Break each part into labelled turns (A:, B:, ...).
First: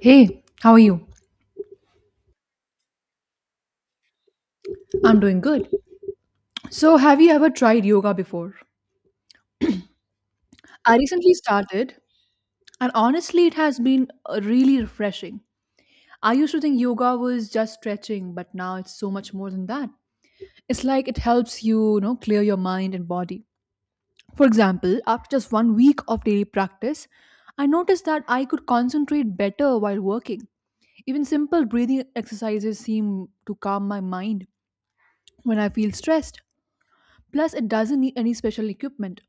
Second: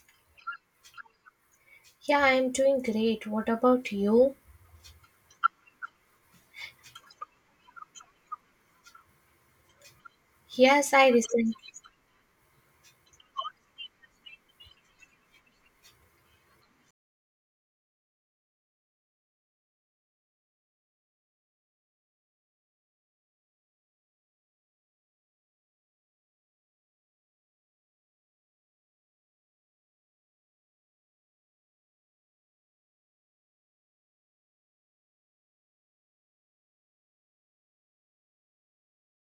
A: Hey, how are you?
B: Yeah, I'm doing great. What about you?
A: I'm doing good. So, have you ever tried yoga before?
B: Yes,
A: I
B: I
A: recently
B: recently.
A: started, and honestly, it has been really refreshing. I used to think yoga was just stretching, but now it's so much more than that. It's like it helps you clear your mind and body. For example, after just one week of daily practice, I noticed that I could concentrate better while working. Even simple breathing exercises seem to calm my mind when I feel stressed. Plus, it doesn't need any special equipment.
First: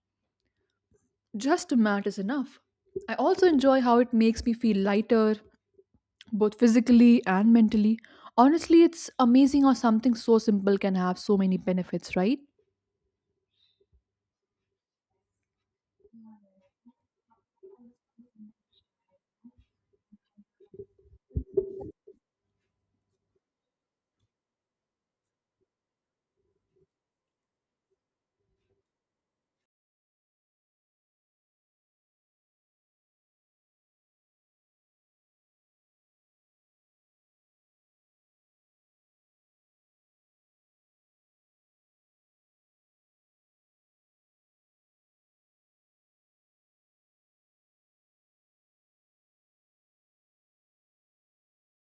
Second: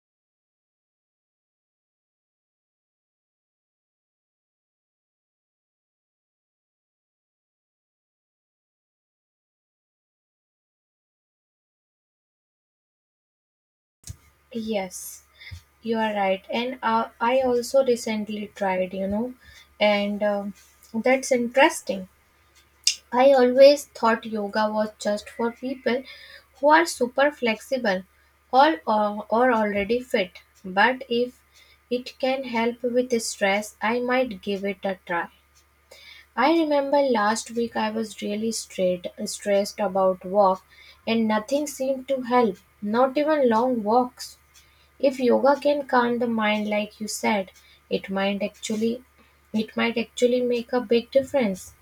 A: Just a mat is enough. I also enjoy how it makes me feel lighter, both physically and mentally. Honestly, it's amazing how something so simple can have so many benefits, right?
B: Yes, you are right. And I also recently tried, you know, and that's interesting. I always thought yoga was just for people who are super flexible or already fit. But if it can help with stress, I might give it a try. I remember last week I was stressed about work and nothing seemed to help, not even long walks. If yoga can calm the mind like you said, it might actually it might actually make a big difference.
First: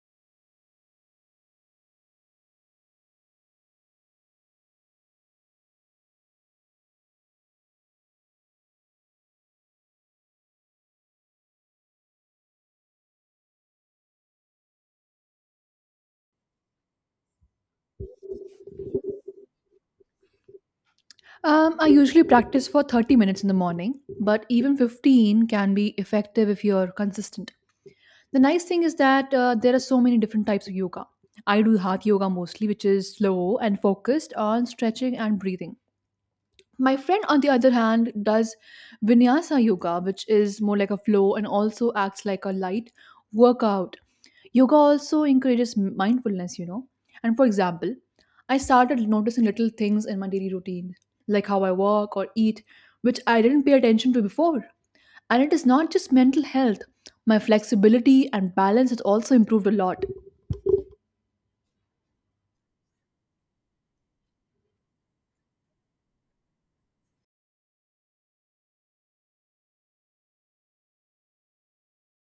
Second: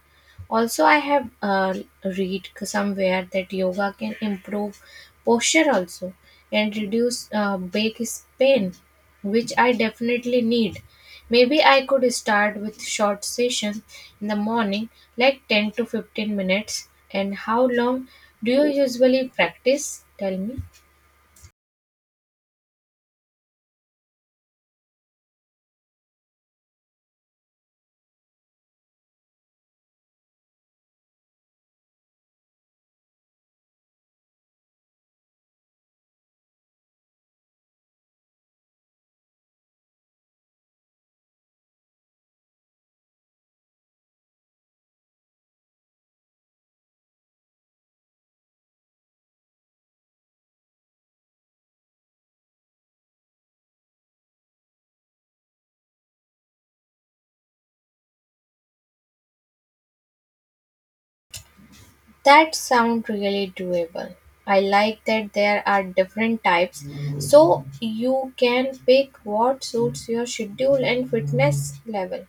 B: Also, I have read somewhere that yoga can improve posture also and reduce back pain, which I definitely need. Maybe I could start with short session in the morning, like 10 to 15 minutes. And how long do you usually practice? Tell me.
A: I usually practice for 30 minutes in the morning, but even 15 can be effective if you're consistent. The nice thing is that there are so many different types of yoga. I do heart yoga mostly, which is slow and focused on stretching and breathing. My friend, on the other hand, does vinyasa yoga, which is more like a flow and also acts like a light workout. Yoga also encourages mindfulness, you know. And for example, I started noticing little things in my daily routine, like how I walk or eat, which I didn't pay attention to before. And it is not just mental health, my flexibility and balance has also improved a lot.
B: That sound really doable. I like that there are different types so you can pick what suits your schedule and fitness level.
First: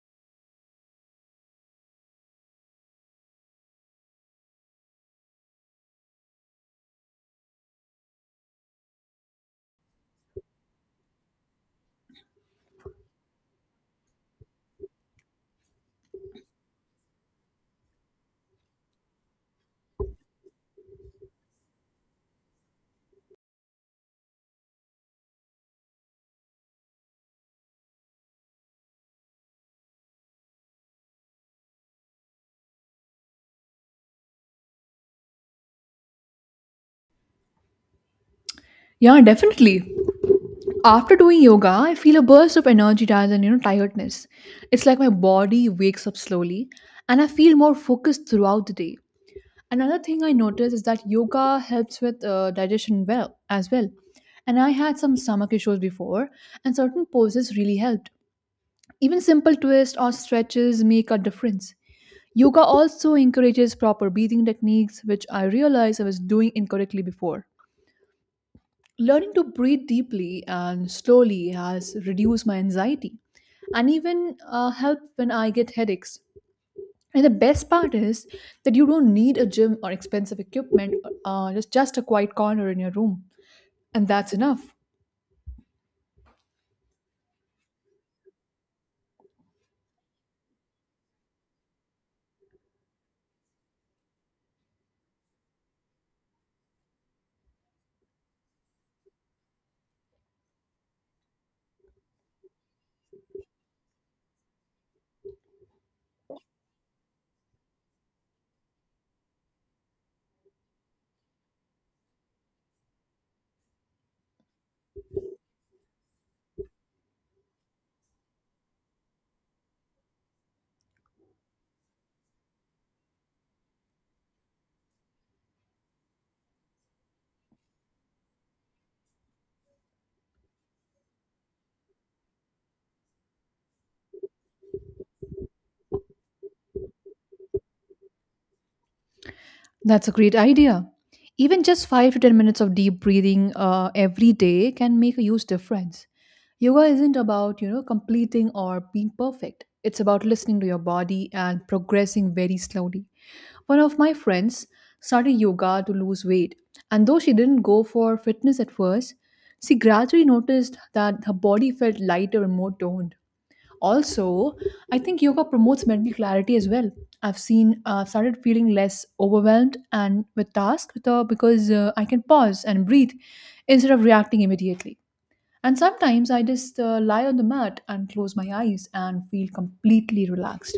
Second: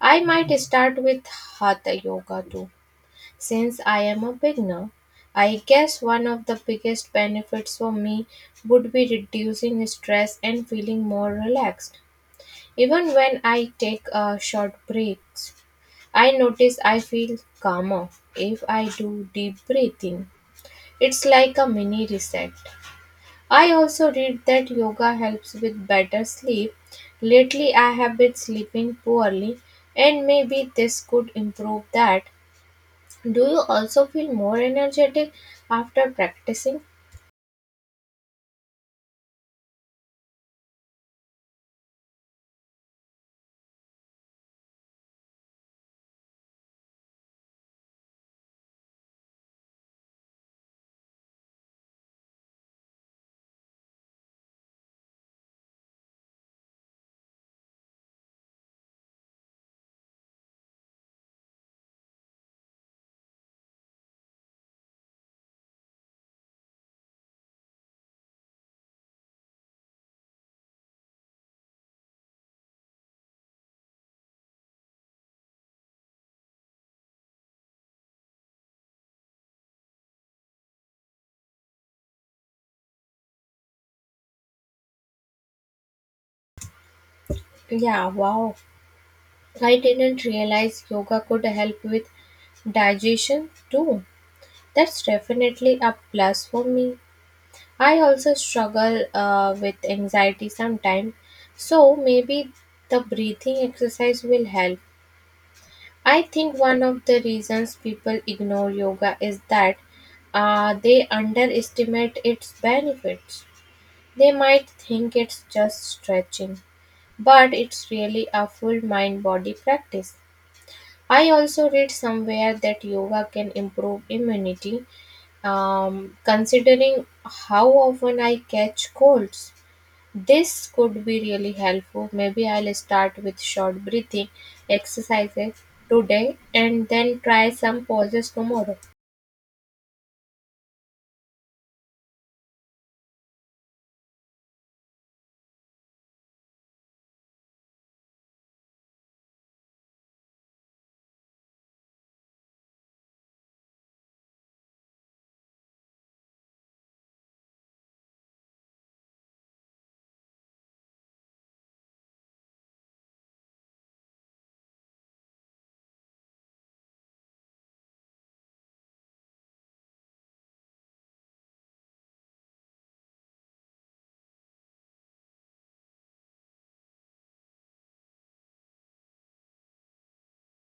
B: I might start with hatha yoga too since I am a beginner. I guess one of the biggest benefits for me would be reducing stress and feeling more relaxed. Even when I take a short breaks, I notice I feel calmer if I do deep breathing. It's like a mini reset. I also read that yoga helps with better sleep. Lately, I have been sleeping poorly, and maybe this could improve that. Do you also feel more energetic after practicing?
A: Yeah, definitely. After doing yoga, I feel a burst of energy rather than tiredness. It's like my body wakes up slowly and I feel more focused throughout the day. Another thing I noticed is that yoga helps with digestion well as well. And I had some stomach issues before and certain poses really helped. Even simple twists or stretches make a difference. Yoga also encourages proper breathing techniques which I realized I was doing incorrectly before. Learning to breathe deeply and slowly has reduced my anxiety and even help when I get headaches. And the best part is that you don't need a gym or expensive equipment, just a quiet corner in your room. And that's enough.
B: Yeah, wow. I didn't realize yoga could help with digestion too. That's definitely a plus for me. I also struggle with anxiety sometimes, so maybe the breathing exercise will help. I think one of the reasons people ignore yoga is that they underestimate its benefits. They might think it's just stretching, but it's really a full mind body practice. I also read somewhere that yoga can improve immunity, considering how often I catch colds. This could be really helpful. Maybe I'll start with short breathing exercises today and then try some pauses tomorrow.
A: That's a great idea. Even just 5 to 10 minutes of deep breathing every day can make a huge difference. Yoga isn't about, completing or being perfect. It's about listening to your body and progressing very slowly. One of my friends started yoga to lose weight, and though she didn't go for fitness at first, she gradually noticed that her body felt lighter and more toned. Also, I think yoga promotes mental clarity as well. I've started feeling less overwhelmed and with tasks because I can pause and breathe instead of reacting immediately. And sometimes I just lie on the mat and close my eyes and feel completely relaxed.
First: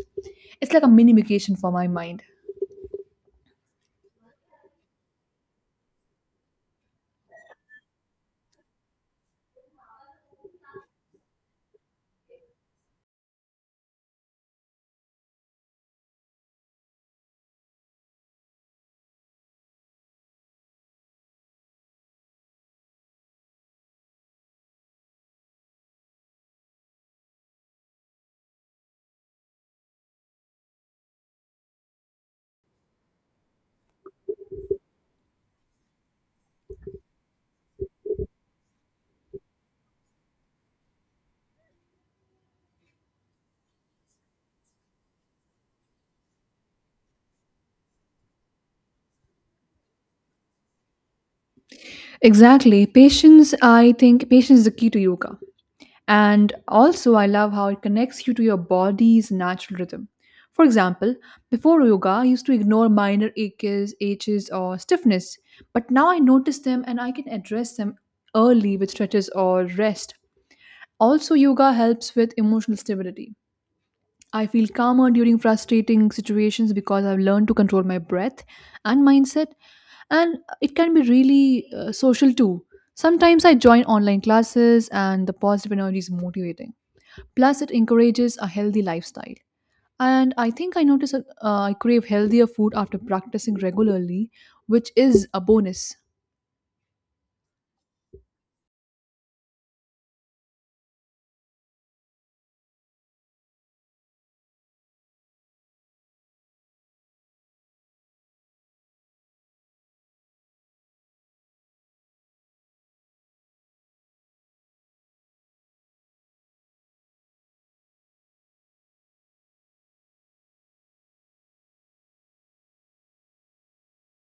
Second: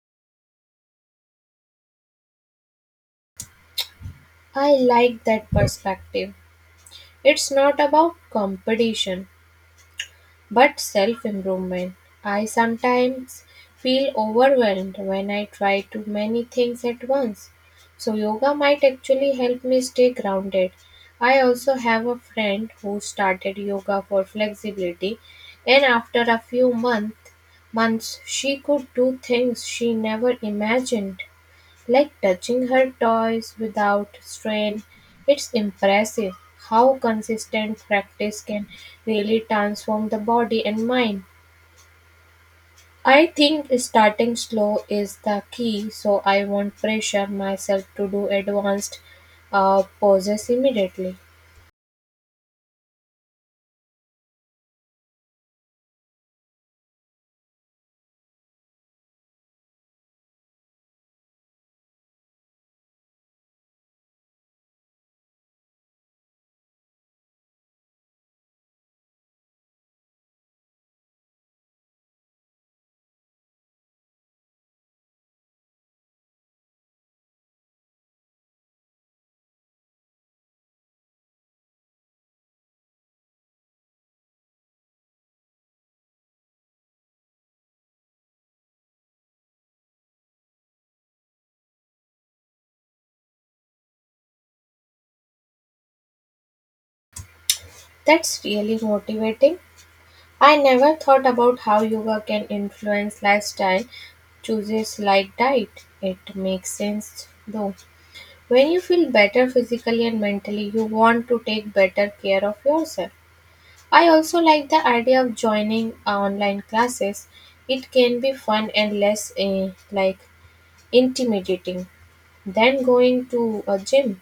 A: It's like a mini vacation for my mind.
B: I like that perspective. It's not about competition, but self improvement. I sometimes feel overwhelmed when I try too many things at once. So, yoga might actually help me stay grounded. I also have a friend who started yoga for flexibility, and after a months, she could do things she never imagined. Like touching her toys without strain, it's impressive how consistent practice can really transform the body and mind. I think starting slow is the key, so I won't pressure myself to do advanced poses immediately.
A: Exactly. Patience, I think patience is the key to yoga. And also, I love how it connects you to your body's natural rhythm. For example, before yoga, I used to ignore minor aches or stiffness, but now I notice them and I can address them early with stretches or rest. Also, yoga helps with emotional stability. I feel calmer during frustrating situations because I've learned to control my breath and mindset, and it can be really social too. Sometimes I join online classes, and the positive energy is motivating. Plus, it encourages a healthy lifestyle. And I think I notice I crave healthier food after practicing regularly, which is a bonus.
B: That's really motivating. I never thought about how yoga can influence lifestyle choices like diet. It makes sense though. When you feel better physically and mentally, you want to take better care of yourself. I also like the idea of joining online classes. It can be fun and less like intimidating than going to a gym.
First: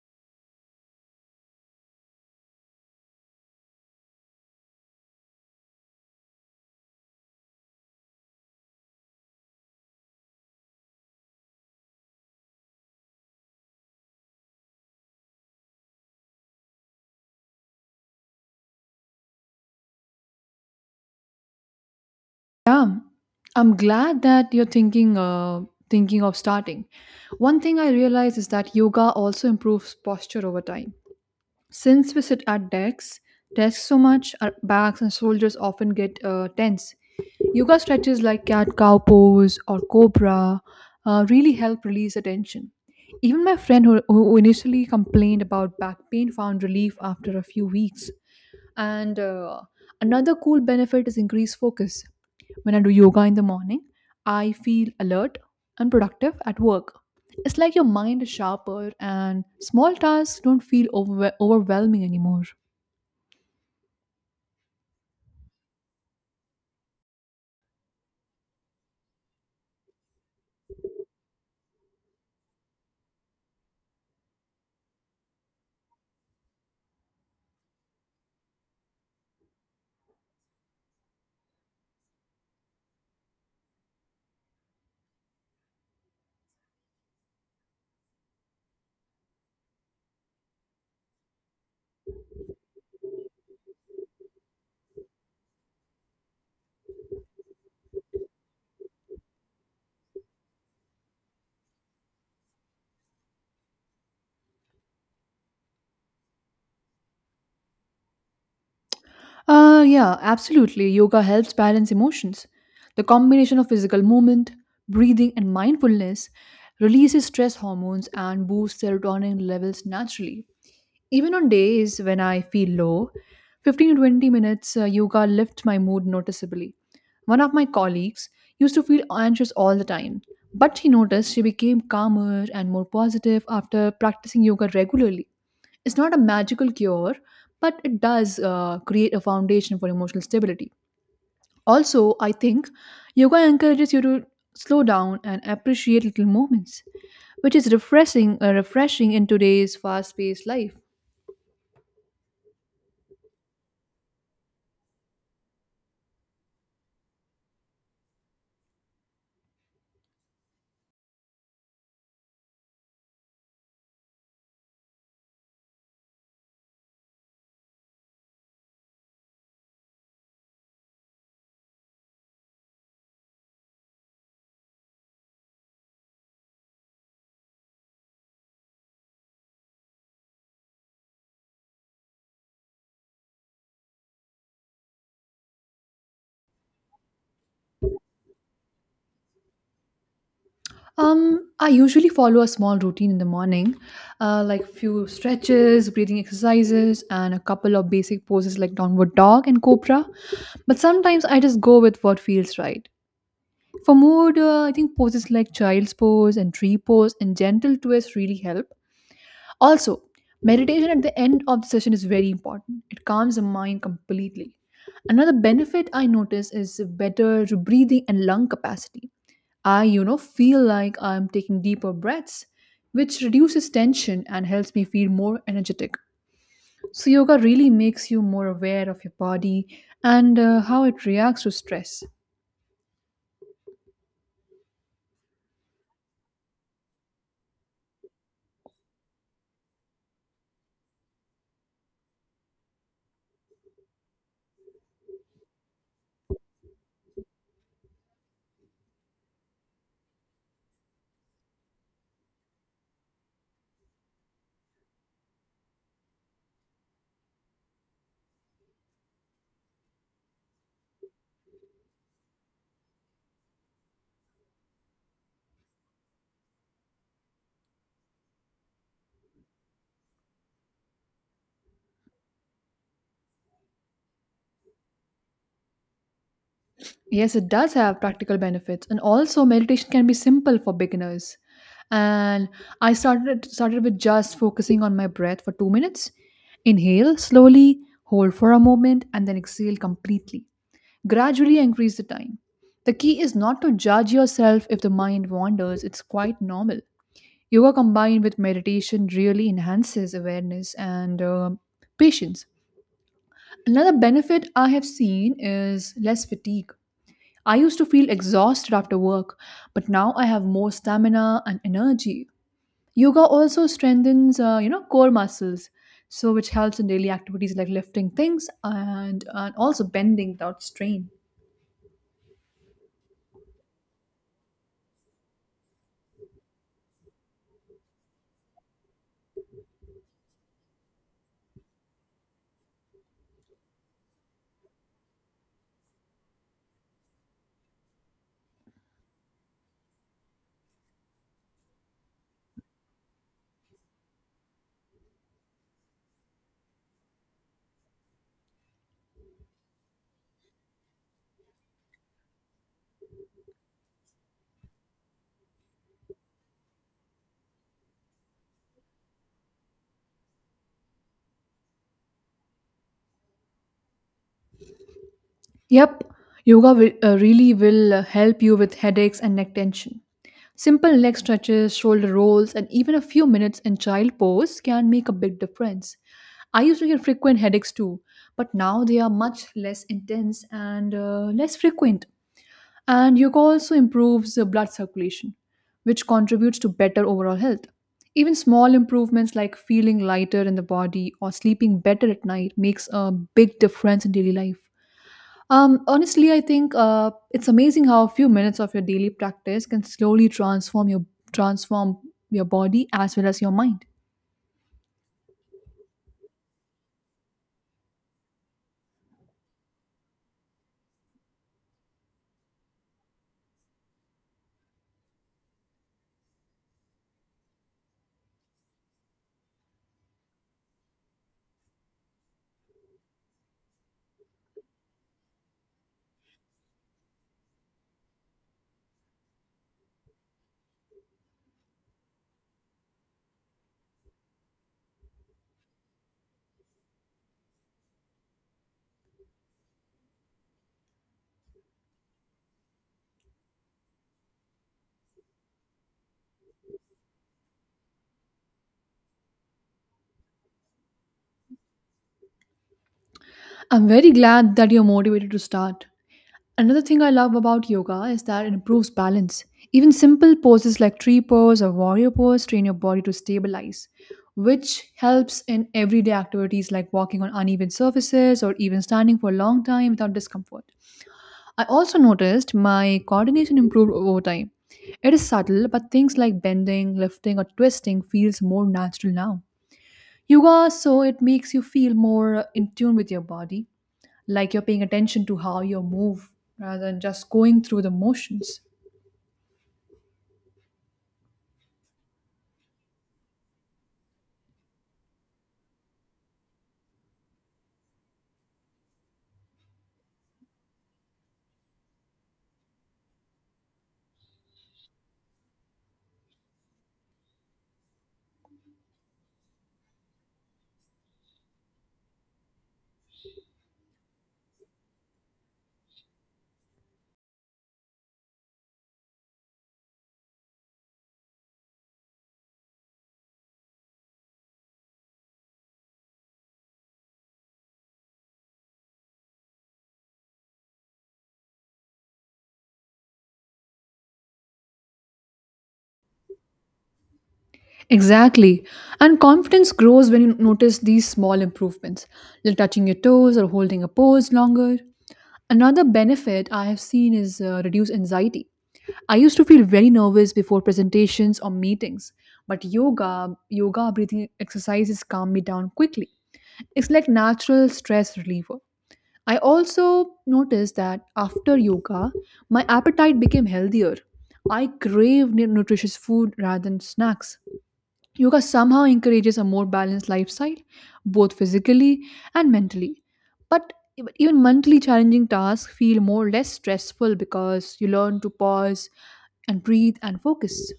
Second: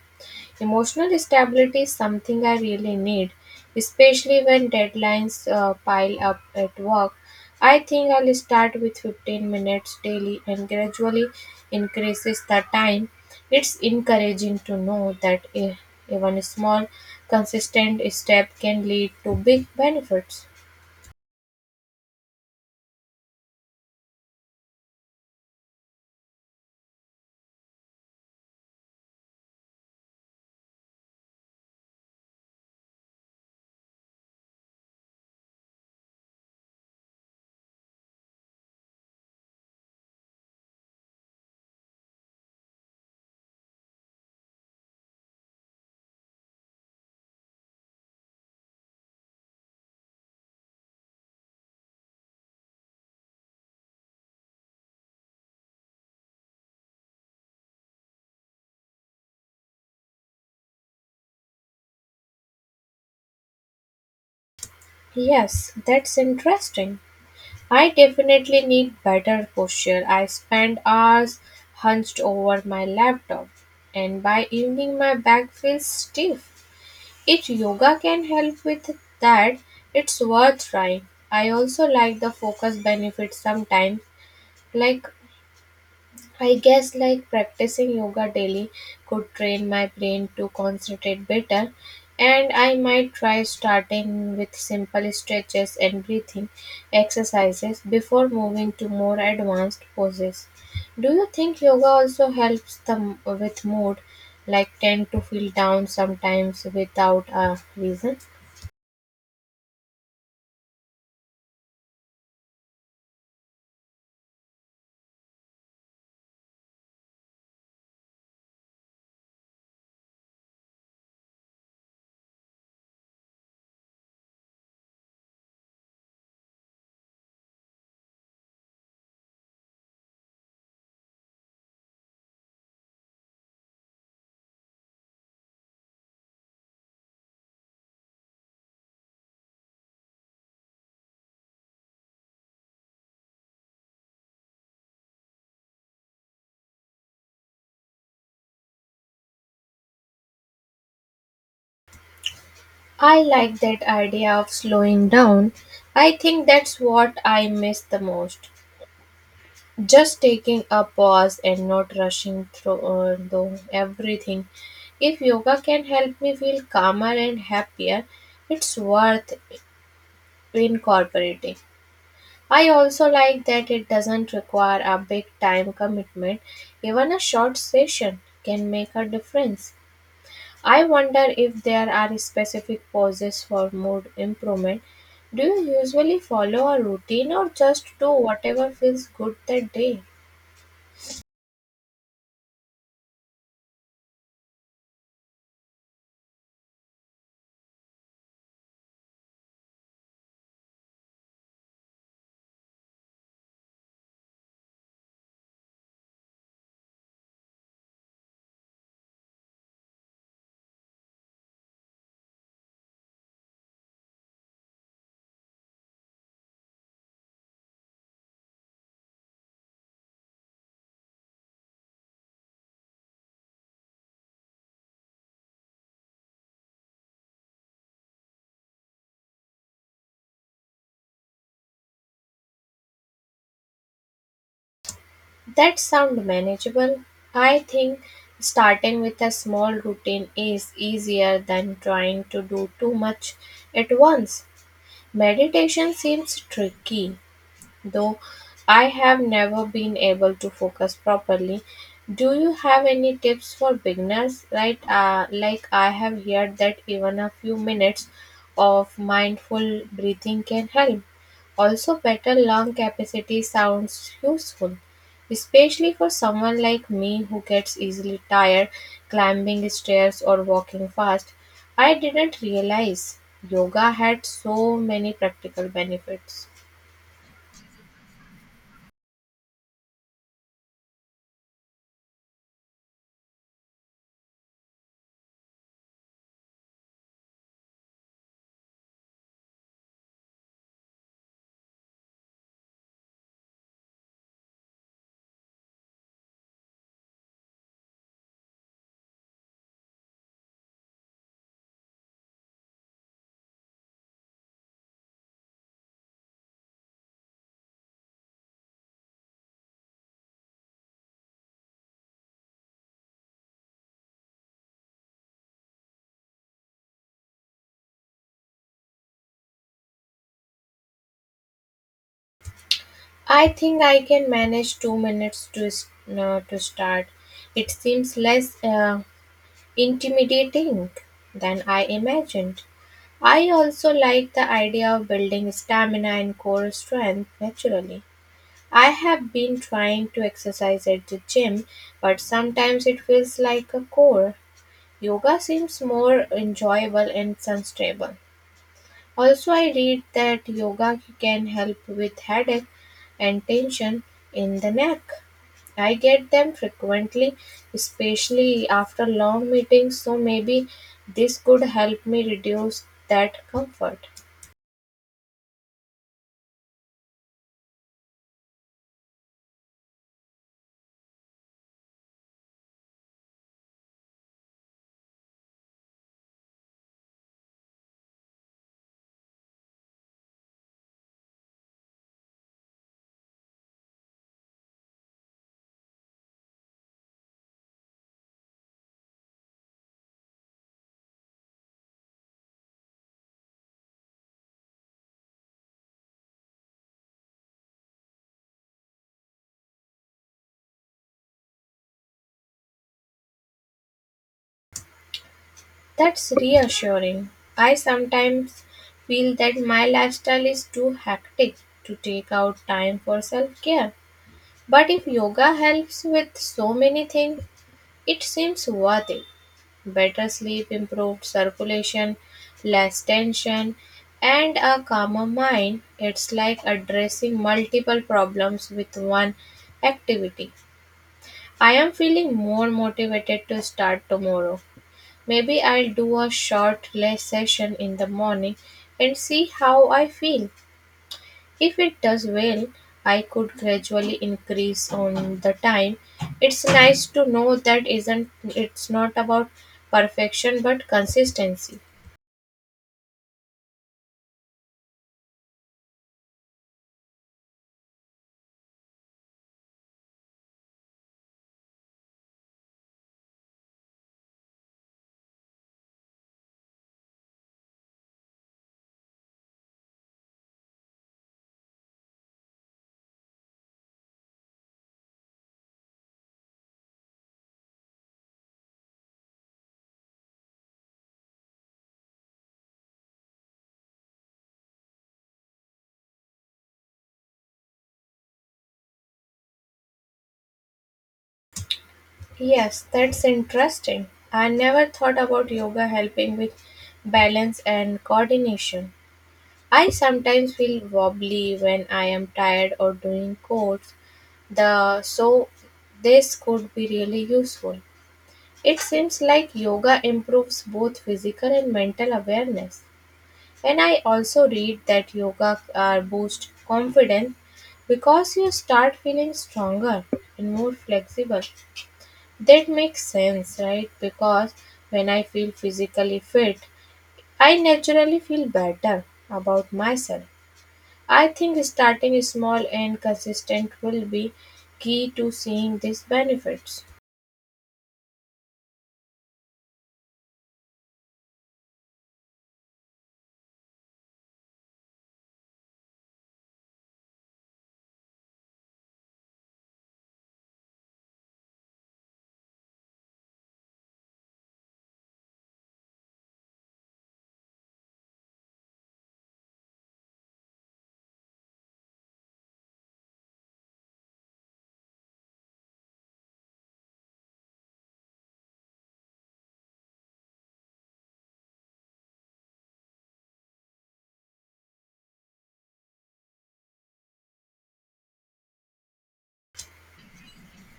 B: Emotional stability is something I really need, especially when deadlines pile up at work. I think I'll start with 15 minutes daily and gradually increases the time. It's encouraging to know that even a small, consistent step can lead to big benefits.
A: Yeah, I'm glad that you're thinking of starting. One thing I realize is that yoga also improves posture over time. Since we sit at desks so much, our backs and shoulders often get tense. Yoga stretches like cat cow pose or cobra really help release the tension. Even my friend who initially complained about back pain found relief after a few weeks. And another cool benefit is increased focus. When I do yoga in the morning, I feel alert and productive at work. It's like your mind is sharper and small tasks don't feel overwhelming anymore.
B: Yes, that's interesting. I definitely need better posture. I spend hours hunched over my laptop, and by evening, my back feels stiff. If yoga can help with that, it's worth trying. I also like the focus benefits sometimes, like I guess like practicing yoga daily could train my brain to concentrate better and I might try starting with simple stretches and breathing exercises before moving to more advanced poses. Do you think yoga also helps them with mood like tend to feel down sometimes without a reason?
A: Yeah, absolutely. Yoga helps balance emotions. The combination of physical movement, breathing, and mindfulness releases stress hormones and boosts serotonin levels naturally. Even on days when I feel low, 15 to 20 minutes yoga lifts my mood noticeably. One of my colleagues used to feel anxious all the time, but she noticed she became calmer and more positive after practicing yoga regularly. It's not a magical cure, but it does create a foundation for emotional stability. Also, I think yoga encourages you to slow down and appreciate little moments, which is refreshing in today's fast-paced life.
B: I like that idea of slowing down. I think that's what I miss the most. Just taking a pause and not rushing through though everything. If yoga can help me feel calmer and happier, it's worth incorporating. I also like that it doesn't require a big time commitment. Even a short session can make a difference. I wonder if there are specific poses for mood improvement. Do you usually follow a routine or just do whatever feels good that day?
A: I usually follow a small routine in the morning, like few stretches, breathing exercises, and a couple of basic poses like downward dog and cobra. But sometimes I just go with what feels right. For mood, I think poses like child's pose and tree pose and gentle twists really help. Also, meditation at the end of the session is very important. It calms the mind completely. Another benefit I notice is better breathing and lung capacity. I feel like I'm taking deeper breaths, which reduces tension and helps me feel more energetic. So, yoga really makes you more aware of your body and how it reacts to stress.
B: That sound manageable. I think starting with a small routine is easier than trying to do too much at once. Meditation seems tricky though I have never been able to focus properly. Do you have any tips for beginners? Right, like I have heard that even a few minutes of mindful breathing can help. Also, better lung capacity sounds useful, especially for someone like me who gets easily tired climbing stairs or walking fast. I didn't realize yoga had so many practical benefits.
A: Yes, it does have practical benefits, and also meditation can be simple for beginners. And I started with just focusing on my breath for 2 minutes. Inhale slowly, hold for a moment, and then exhale completely. Gradually increase the time. The key is not to judge yourself if the mind wanders, it's quite normal. Yoga combined with meditation really enhances awareness and patience. Another benefit I have seen is less fatigue. I used to feel exhausted after work, but now I have more stamina and energy. Yoga also strengthens, core muscles, so which helps in daily activities like lifting things and also bending without strain.
B: I think I can manage 2 minutes to start. It seems less intimidating than I imagined. I also like the idea of building stamina and core strength naturally. I have been trying to exercise at the gym, but sometimes it feels like a core. Yoga seems more enjoyable and sustainable. Also I read that yoga can help with headache and tension in the neck. I get them frequently, especially after long meetings, so maybe this could help me reduce that comfort.
A: Yep, yoga will, really will help you with headaches and neck tension. Simple leg stretches, shoulder rolls, and even a few minutes in child pose can make a big difference. I used to get frequent headaches too, but now they are much less intense and less frequent. And yoga also improves the blood circulation, which contributes to better overall health. Even small improvements like feeling lighter in the body or sleeping better at night makes a big difference in daily life. Honestly, I think it's amazing how a few minutes of your daily practice can slowly transform your body as well as your mind.
B: That's reassuring. I sometimes feel that my lifestyle is too hectic to take out time for self care. But if yoga helps with so many things, it seems worth it. Better sleep, improved circulation, less tension, and a calmer mind. It's like addressing multiple problems with one activity. I am feeling more motivated to start tomorrow. Maybe I'll do a short less session in the morning and see how I feel. If it does well, I could gradually increase on the time. It's nice to know that isn't it's not about perfection but consistency.
A: I'm very glad that you're motivated to start. Another thing I love about yoga is that it improves balance. Even simple poses like tree pose or warrior pose train your body to stabilize, which helps in everyday activities like walking on uneven surfaces or even standing for a long time without discomfort. I also noticed my coordination improved over time. It is subtle, but things like bending, lifting, or twisting feels more natural now. Yoga it makes you feel more in tune with your body, like you're paying attention to how you move rather than just going through the motions.
B: Yes, that's interesting. I never thought about yoga helping with balance and coordination. I sometimes feel wobbly when I am tired or doing chores. The so This could be really useful. It seems like yoga improves both physical and mental awareness. And I also read that yoga boosts confidence because you start feeling stronger and more flexible. That makes sense, right? Because when I feel physically fit, I naturally feel better about myself. I think starting small and consistent will be key to seeing these benefits.
A: Exactly. And confidence grows when you notice these small improvements, like touching your toes or holding a pose longer. Another benefit I have seen is reduced anxiety. I used to feel very nervous before presentations or meetings, but yoga breathing exercises calm me down quickly. It's like natural stress reliever. I also noticed that after yoga, my appetite became healthier. I craved nutritious food rather than snacks. Yoga somehow encourages a more balanced lifestyle, both physically and mentally. But even mentally challenging tasks feel more less stressful because you learn to pause and breathe and focus.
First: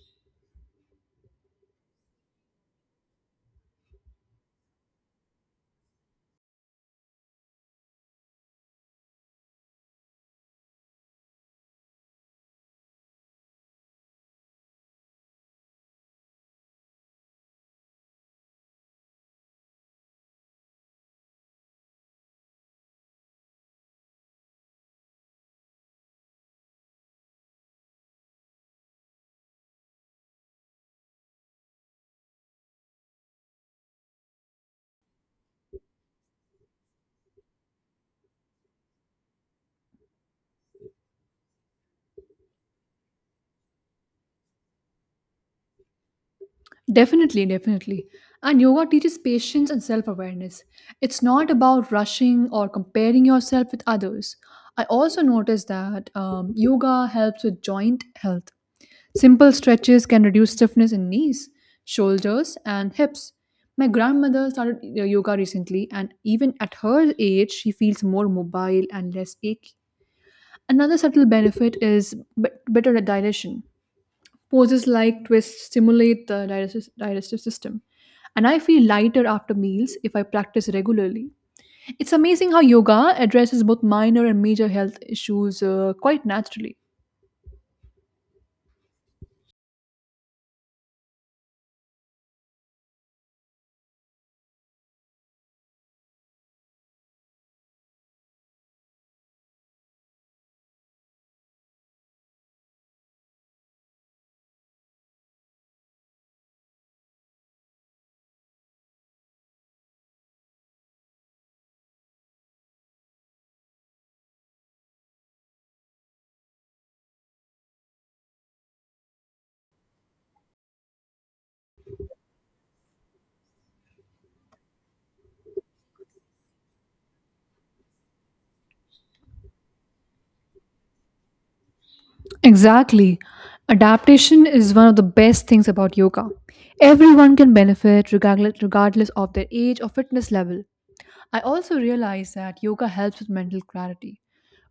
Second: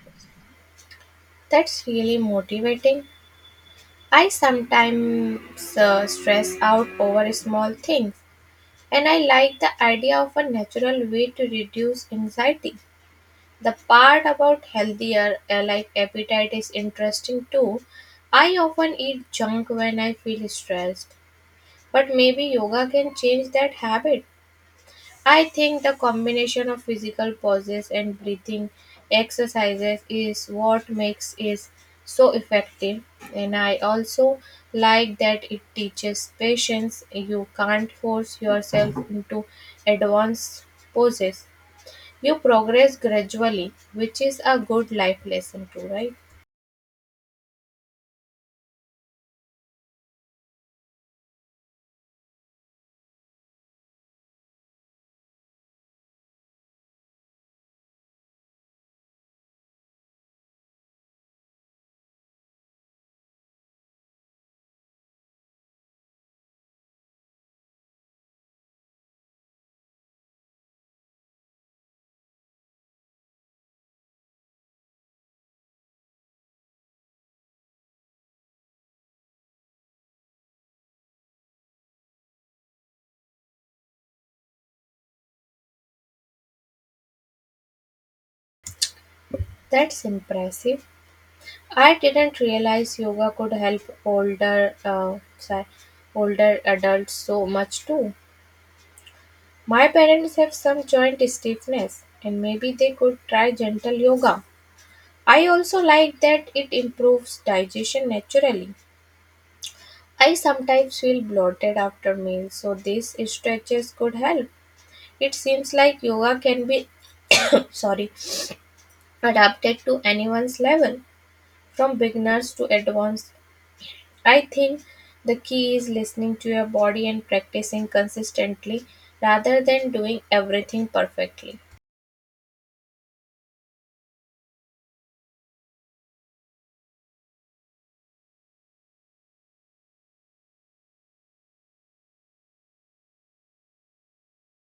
B: That's really motivating. I sometimes stress out over small things, and I like the idea of a natural way to reduce anxiety. The part about healthier like appetite is interesting too. I often eat junk when I feel stressed, but maybe yoga can change that habit. I think the combination of physical pauses and breathing exercises is what makes it so effective. And I also like that it teaches patience. You can't force yourself into advanced poses. You progress gradually, which is a good life lesson too, right?
A: Definitely, definitely. And yoga teaches patience and self awareness. It's not about rushing or comparing yourself with others. I also noticed that yoga helps with joint health. Simple stretches can reduce stiffness in knees, shoulders, and hips. My grandmother started yoga recently, and even at her age, she feels more mobile and less achy. Another subtle benefit is better digestion. Poses like twists stimulate the digestive system. And I feel lighter after meals if I practice regularly. It's amazing how yoga addresses both minor and major health issues quite naturally.
B: That's impressive. I didn't realize yoga could help older adults so much too. My parents have some joint stiffness and maybe they could try gentle yoga. I also like that it improves digestion naturally. I sometimes feel bloated after meals, so these stretches could help. It seems like yoga can be sorry, adapted to anyone's level, from beginners to advanced. I think the key is listening to your body and practicing consistently rather than doing everything perfectly.
A: Exactly. Adaptation is one of the best things about yoga. Everyone can benefit regardless of their age or fitness level. I also realize that yoga helps with mental clarity.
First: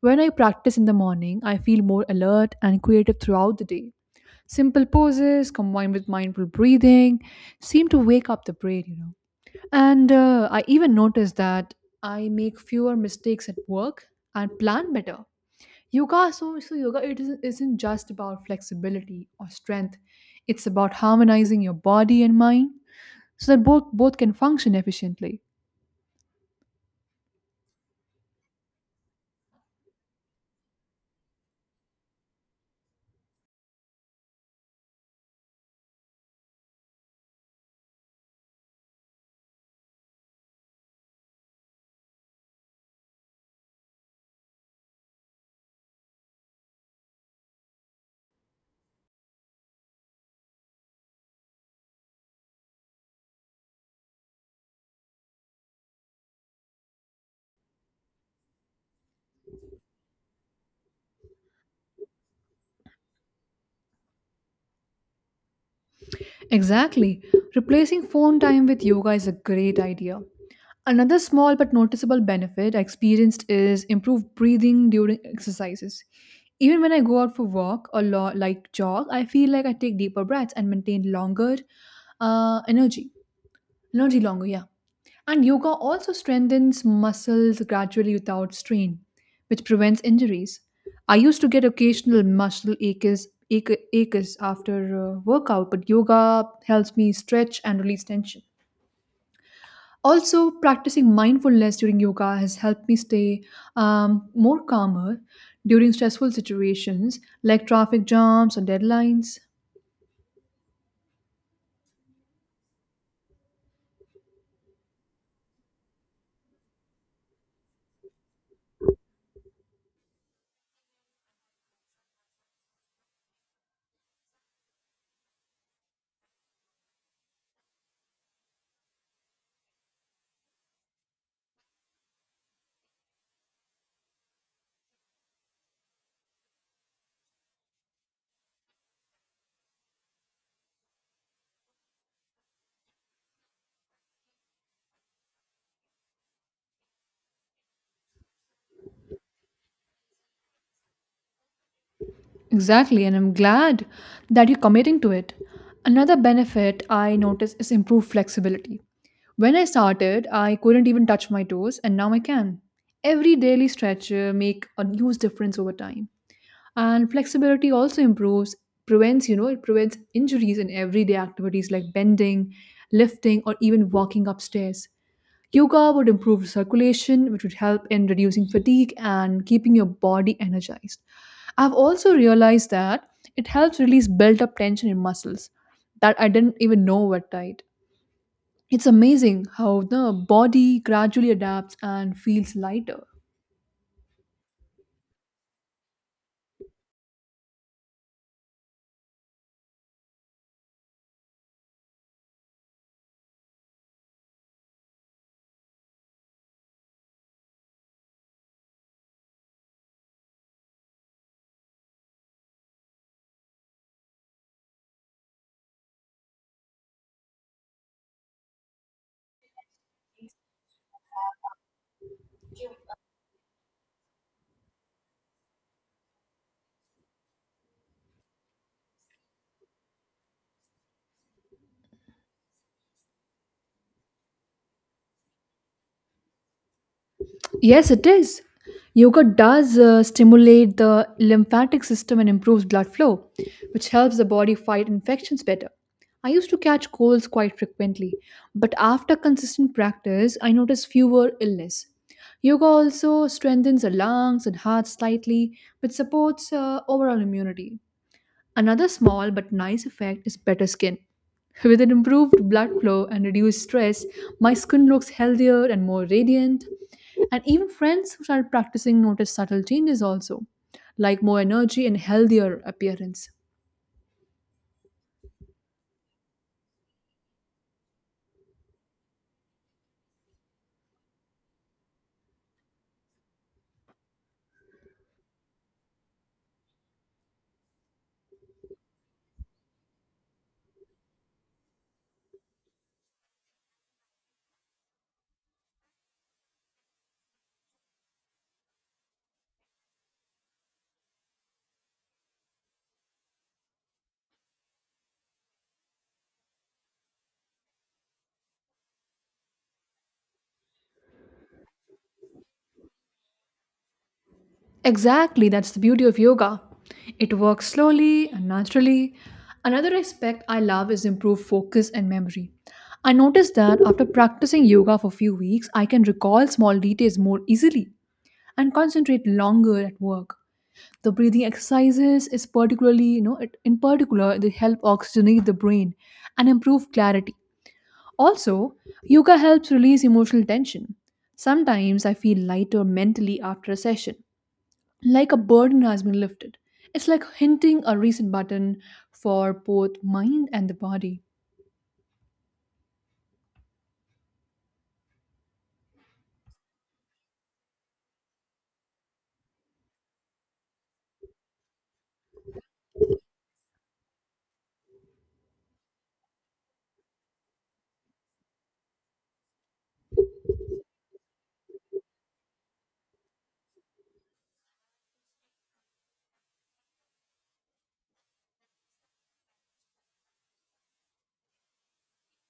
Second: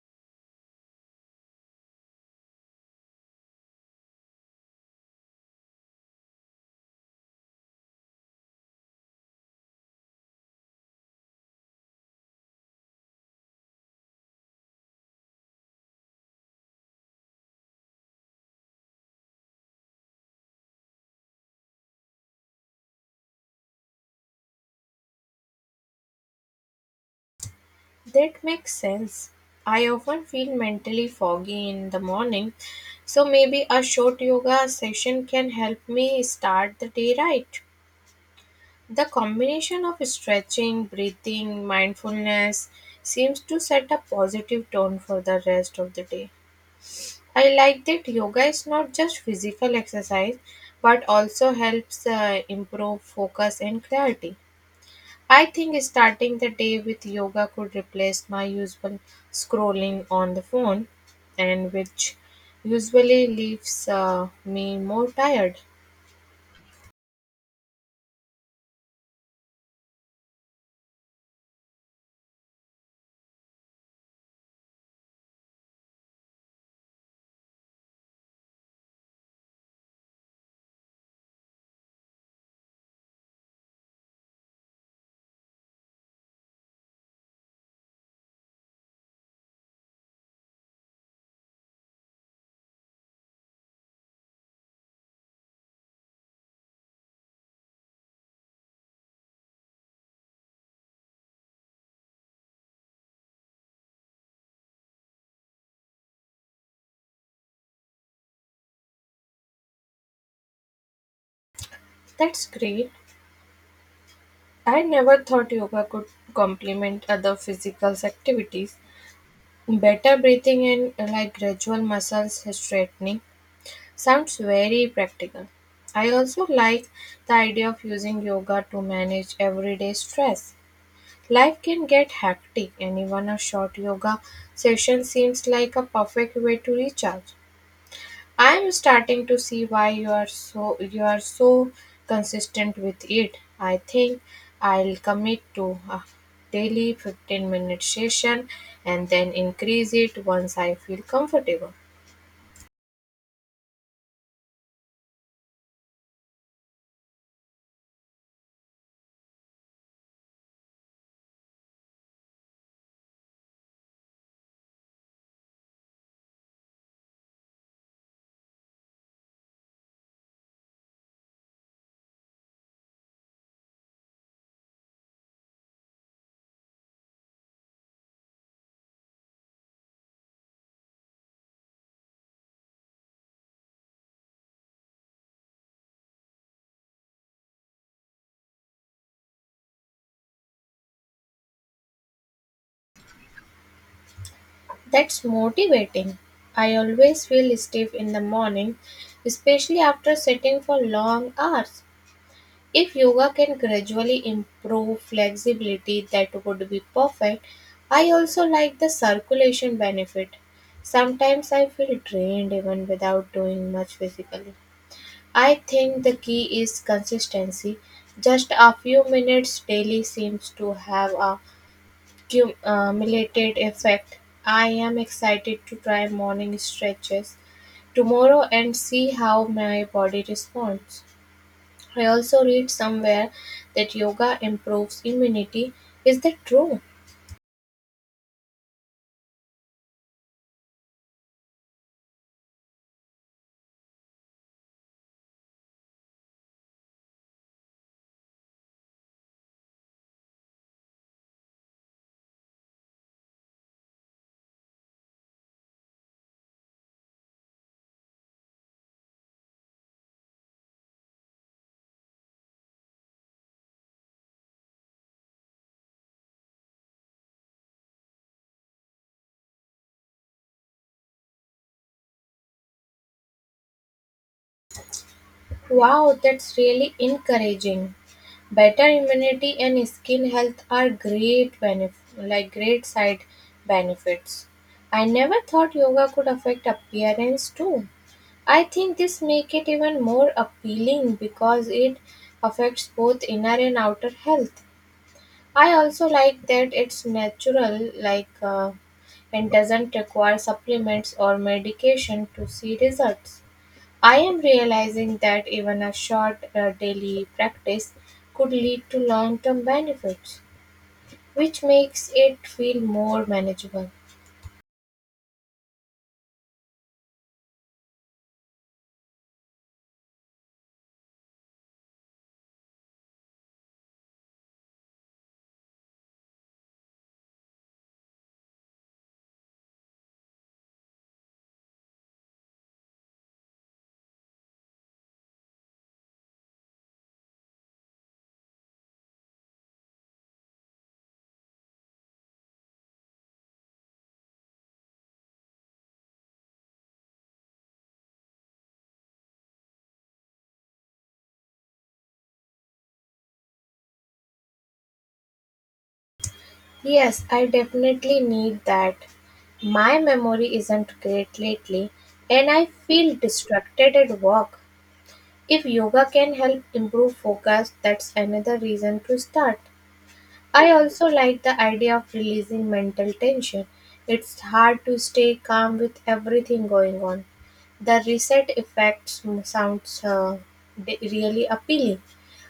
A: When I practice in the morning, I feel more alert and creative throughout the day. Simple poses combined with mindful breathing seem to wake up the brain, you know. And I even noticed that I make fewer mistakes at work and plan better. Yoga, so, so yoga, it isn't just about flexibility or strength. It's about harmonizing your body and mind so that both can function efficiently.
B: That makes sense. I often feel mentally foggy in the morning, so maybe a short yoga session can help me start the day right. The combination of stretching, breathing, mindfulness seems to set a positive tone for the rest of the day. I like that yoga is not just physical exercise but also helps improve focus and clarity. I think starting the day with yoga could replace my usual scrolling on the phone, and which usually leaves me more tired.
A: Exactly. Replacing phone time with yoga is a great idea. Another small but noticeable benefit I experienced is improved breathing during exercises. Even when I go out for walk or like jog, I feel like I take deeper breaths and maintain longer energy. Energy longer, yeah. And yoga also strengthens muscles gradually without strain, which prevents injuries. I used to get occasional muscle aches after workout, but yoga helps me stretch and release tension. Also, practicing mindfulness during yoga has helped me stay more calmer during stressful situations like traffic jams or deadlines.
B: That's great. I never thought yoga could complement other physical activities. Better breathing and like gradual muscles straightening sounds very practical. I also like the idea of using yoga to manage everyday stress. Life can get hectic, and even a short yoga session seems like a perfect way to recharge. I am starting to see why you are so consistent with it. I think I'll commit to a daily 15-minute session and then increase it once I feel comfortable.
A: Exactly, and I'm glad that you're committing to it. Another benefit I noticed is improved flexibility. When I started, I couldn't even touch my toes, and now I can. Every daily stretch make a huge difference over time. And flexibility also improves prevents you know it prevents injuries in everyday activities like bending, lifting, or even walking upstairs. Yoga would improve circulation, which would help in reducing fatigue and keeping your body energized. I've also realized that it helps release built up tension in muscles that I didn't even know were tight. It's amazing how the body gradually adapts and feels lighter.
B: That's motivating. I always feel stiff in the morning, especially after sitting for long hours. If yoga can gradually improve flexibility, that would be perfect. I also like the circulation benefit. Sometimes I feel drained even without doing much physically. I think the key is consistency. Just a few minutes daily seems to have a cumulative effect. I am excited to try morning stretches tomorrow and see how my body responds. I also read somewhere that yoga improves immunity. Is that true?
A: Yes, it is. Yoga does stimulate the lymphatic system and improves blood flow, which helps the body fight infections better. I used to catch colds quite frequently, but after consistent practice, I noticed fewer illness. Yoga also strengthens the lungs and heart slightly, which supports overall immunity. Another small but nice effect is better skin. With an improved blood flow and reduced stress, my skin looks healthier and more radiant. And even friends who start practicing notice subtle changes also, like more energy and healthier appearance.
B: Wow, that's really encouraging. Better immunity and skin health are great benefit, like great side benefits. I never thought yoga could affect appearance too. I think this make it even more appealing because it affects both inner and outer health. I also like that it's natural, and doesn't require supplements or medication to see results. I am realizing that even a short daily practice could lead to long term benefits, which makes it feel more manageable.
A: Exactly, that's the beauty of yoga. It works slowly and naturally. Another aspect I love is improved focus and memory. I noticed that after practicing yoga for a few weeks, I can recall small details more easily and concentrate longer at work. The breathing exercises is particularly, you know, it, in particular, they help oxygenate the brain and improve clarity. Also, yoga helps release emotional tension. Sometimes I feel lighter mentally after a session, like a burden has been lifted. It's like hitting a reset button for both mind and the body.
B: Yes, I definitely need that. My memory isn't great lately, and I feel distracted at work. If yoga can help improve focus, that's another reason to start. I also like the idea of releasing mental tension. It's hard to stay calm with everything going on. The reset effect sounds really appealing.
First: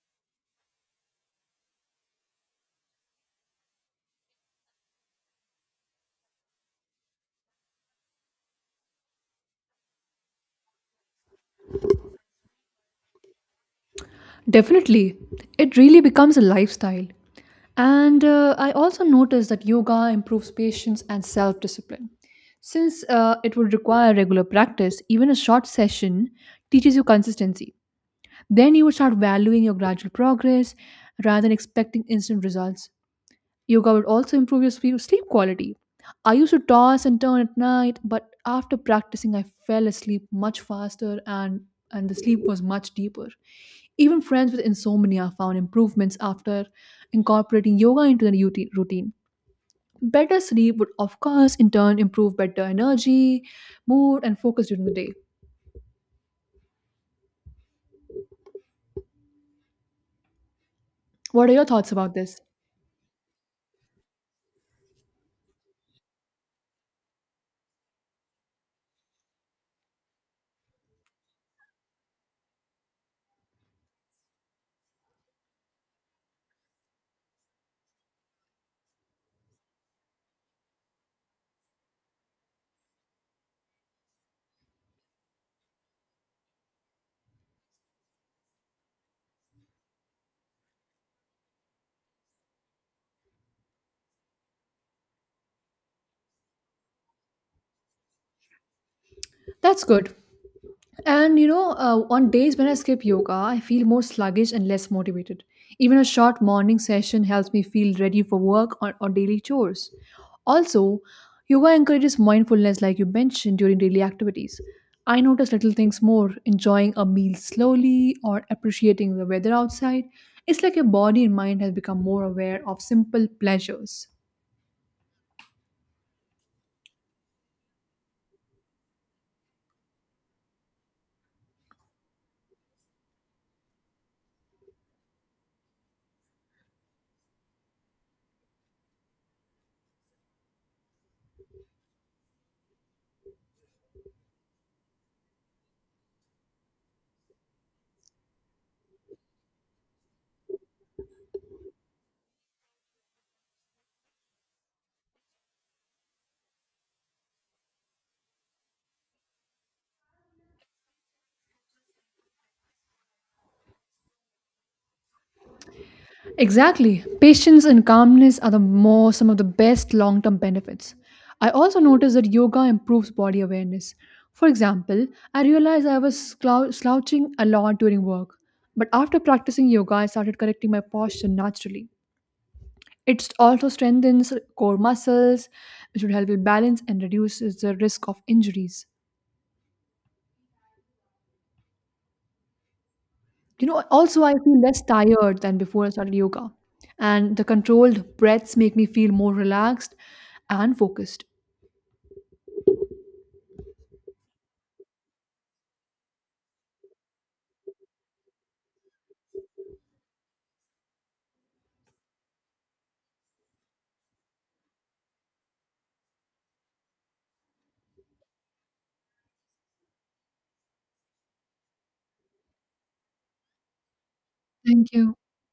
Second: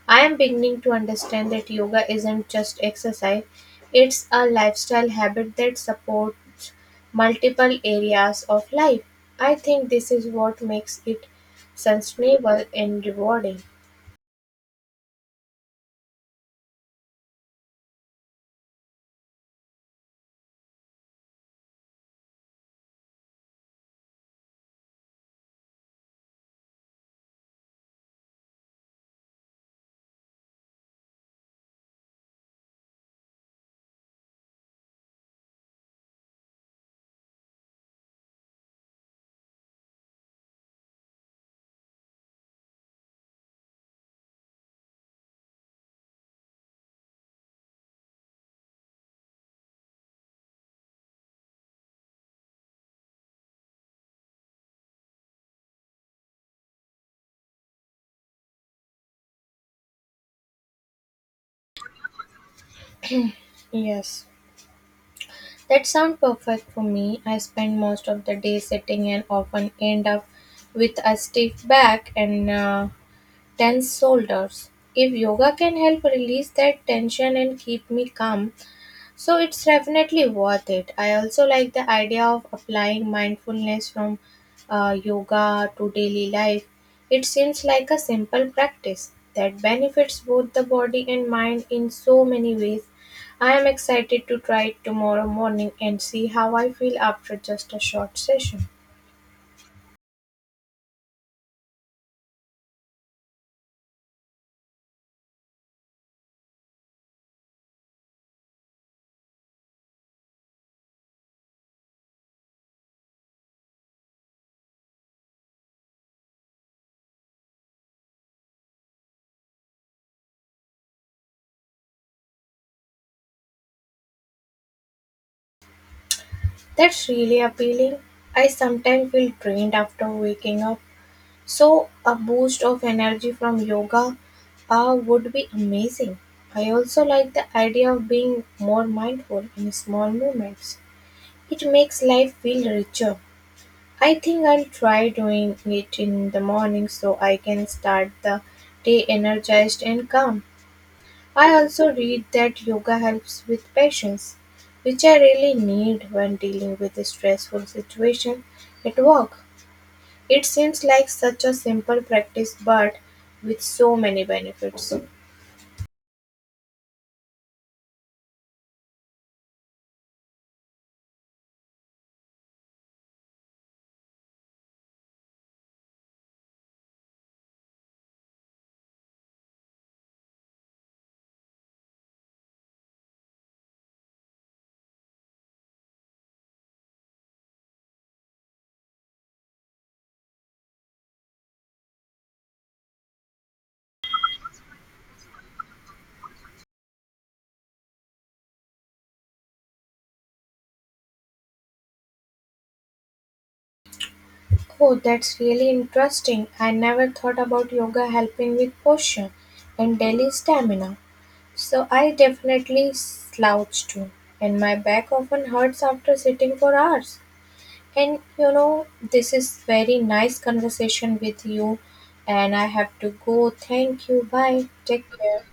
B: I am beginning to understand that yoga isn't just exercise, it's a lifestyle habit that supports multiple areas of life. I think this is what makes it sustainable and rewarding.
A: Definitely. It really becomes a lifestyle. And I also noticed that yoga improves patience and self discipline. Since it would require regular practice, even a short session teaches you consistency. Then you would start valuing your gradual progress rather than expecting instant results. Yoga would also improve your sleep quality. I used to toss and turn at night, but after practicing, I fell asleep much faster and the sleep was much deeper. Even friends with insomnia found improvements after incorporating yoga into their routine. Better sleep would, of course, in turn improve better energy, mood, and focus during the day. What are your thoughts about this?
B: Yes. That sounds perfect for me. I spend most of the day sitting and often end up with a stiff back and tense shoulders. If yoga can help release that tension and keep me calm, so it's definitely worth it. I also like the idea of applying mindfulness from yoga to daily life. It seems like a simple practice that benefits both the body and mind in so many ways. I am excited to try it tomorrow morning and see how I feel after just a short session.
A: That's good. And you know, on days when I skip yoga, I feel more sluggish and less motivated. Even a short morning session helps me feel ready for work or daily chores. Also, yoga encourages mindfulness, like you mentioned, during daily activities. I notice little things more, enjoying a meal slowly or appreciating the weather outside. It's like your body and mind has become more aware of simple pleasures.
B: That's really appealing. I sometimes feel drained after waking up. So, a boost of energy from yoga would be amazing. I also like the idea of being more mindful in small moments. It makes life feel richer. I think I'll try doing it in the morning so I can start the day energized and calm. I also read that yoga helps with patience, which I really need when dealing with a stressful situation at work. It seems like such a simple practice, but with so many benefits.
A: Exactly. Patience and calmness are the more some of the best long-term benefits. I also noticed that yoga improves body awareness. For example, I realized I was slouching a lot during work, but after practicing yoga, I started correcting my posture naturally. It also strengthens core muscles, which would help with balance and reduces the risk of injuries. You know, also I feel less tired than before I started yoga, and the controlled breaths make me feel more relaxed and focused.
B: Oh, that's really interesting. I never thought about yoga helping with posture and daily stamina. So I definitely slouch too, and my back often hurts after sitting for hours. And you know, this is very nice conversation with you, and I have to go. Thank you. Bye.
A: Thank
B: Take
A: you.
B: care.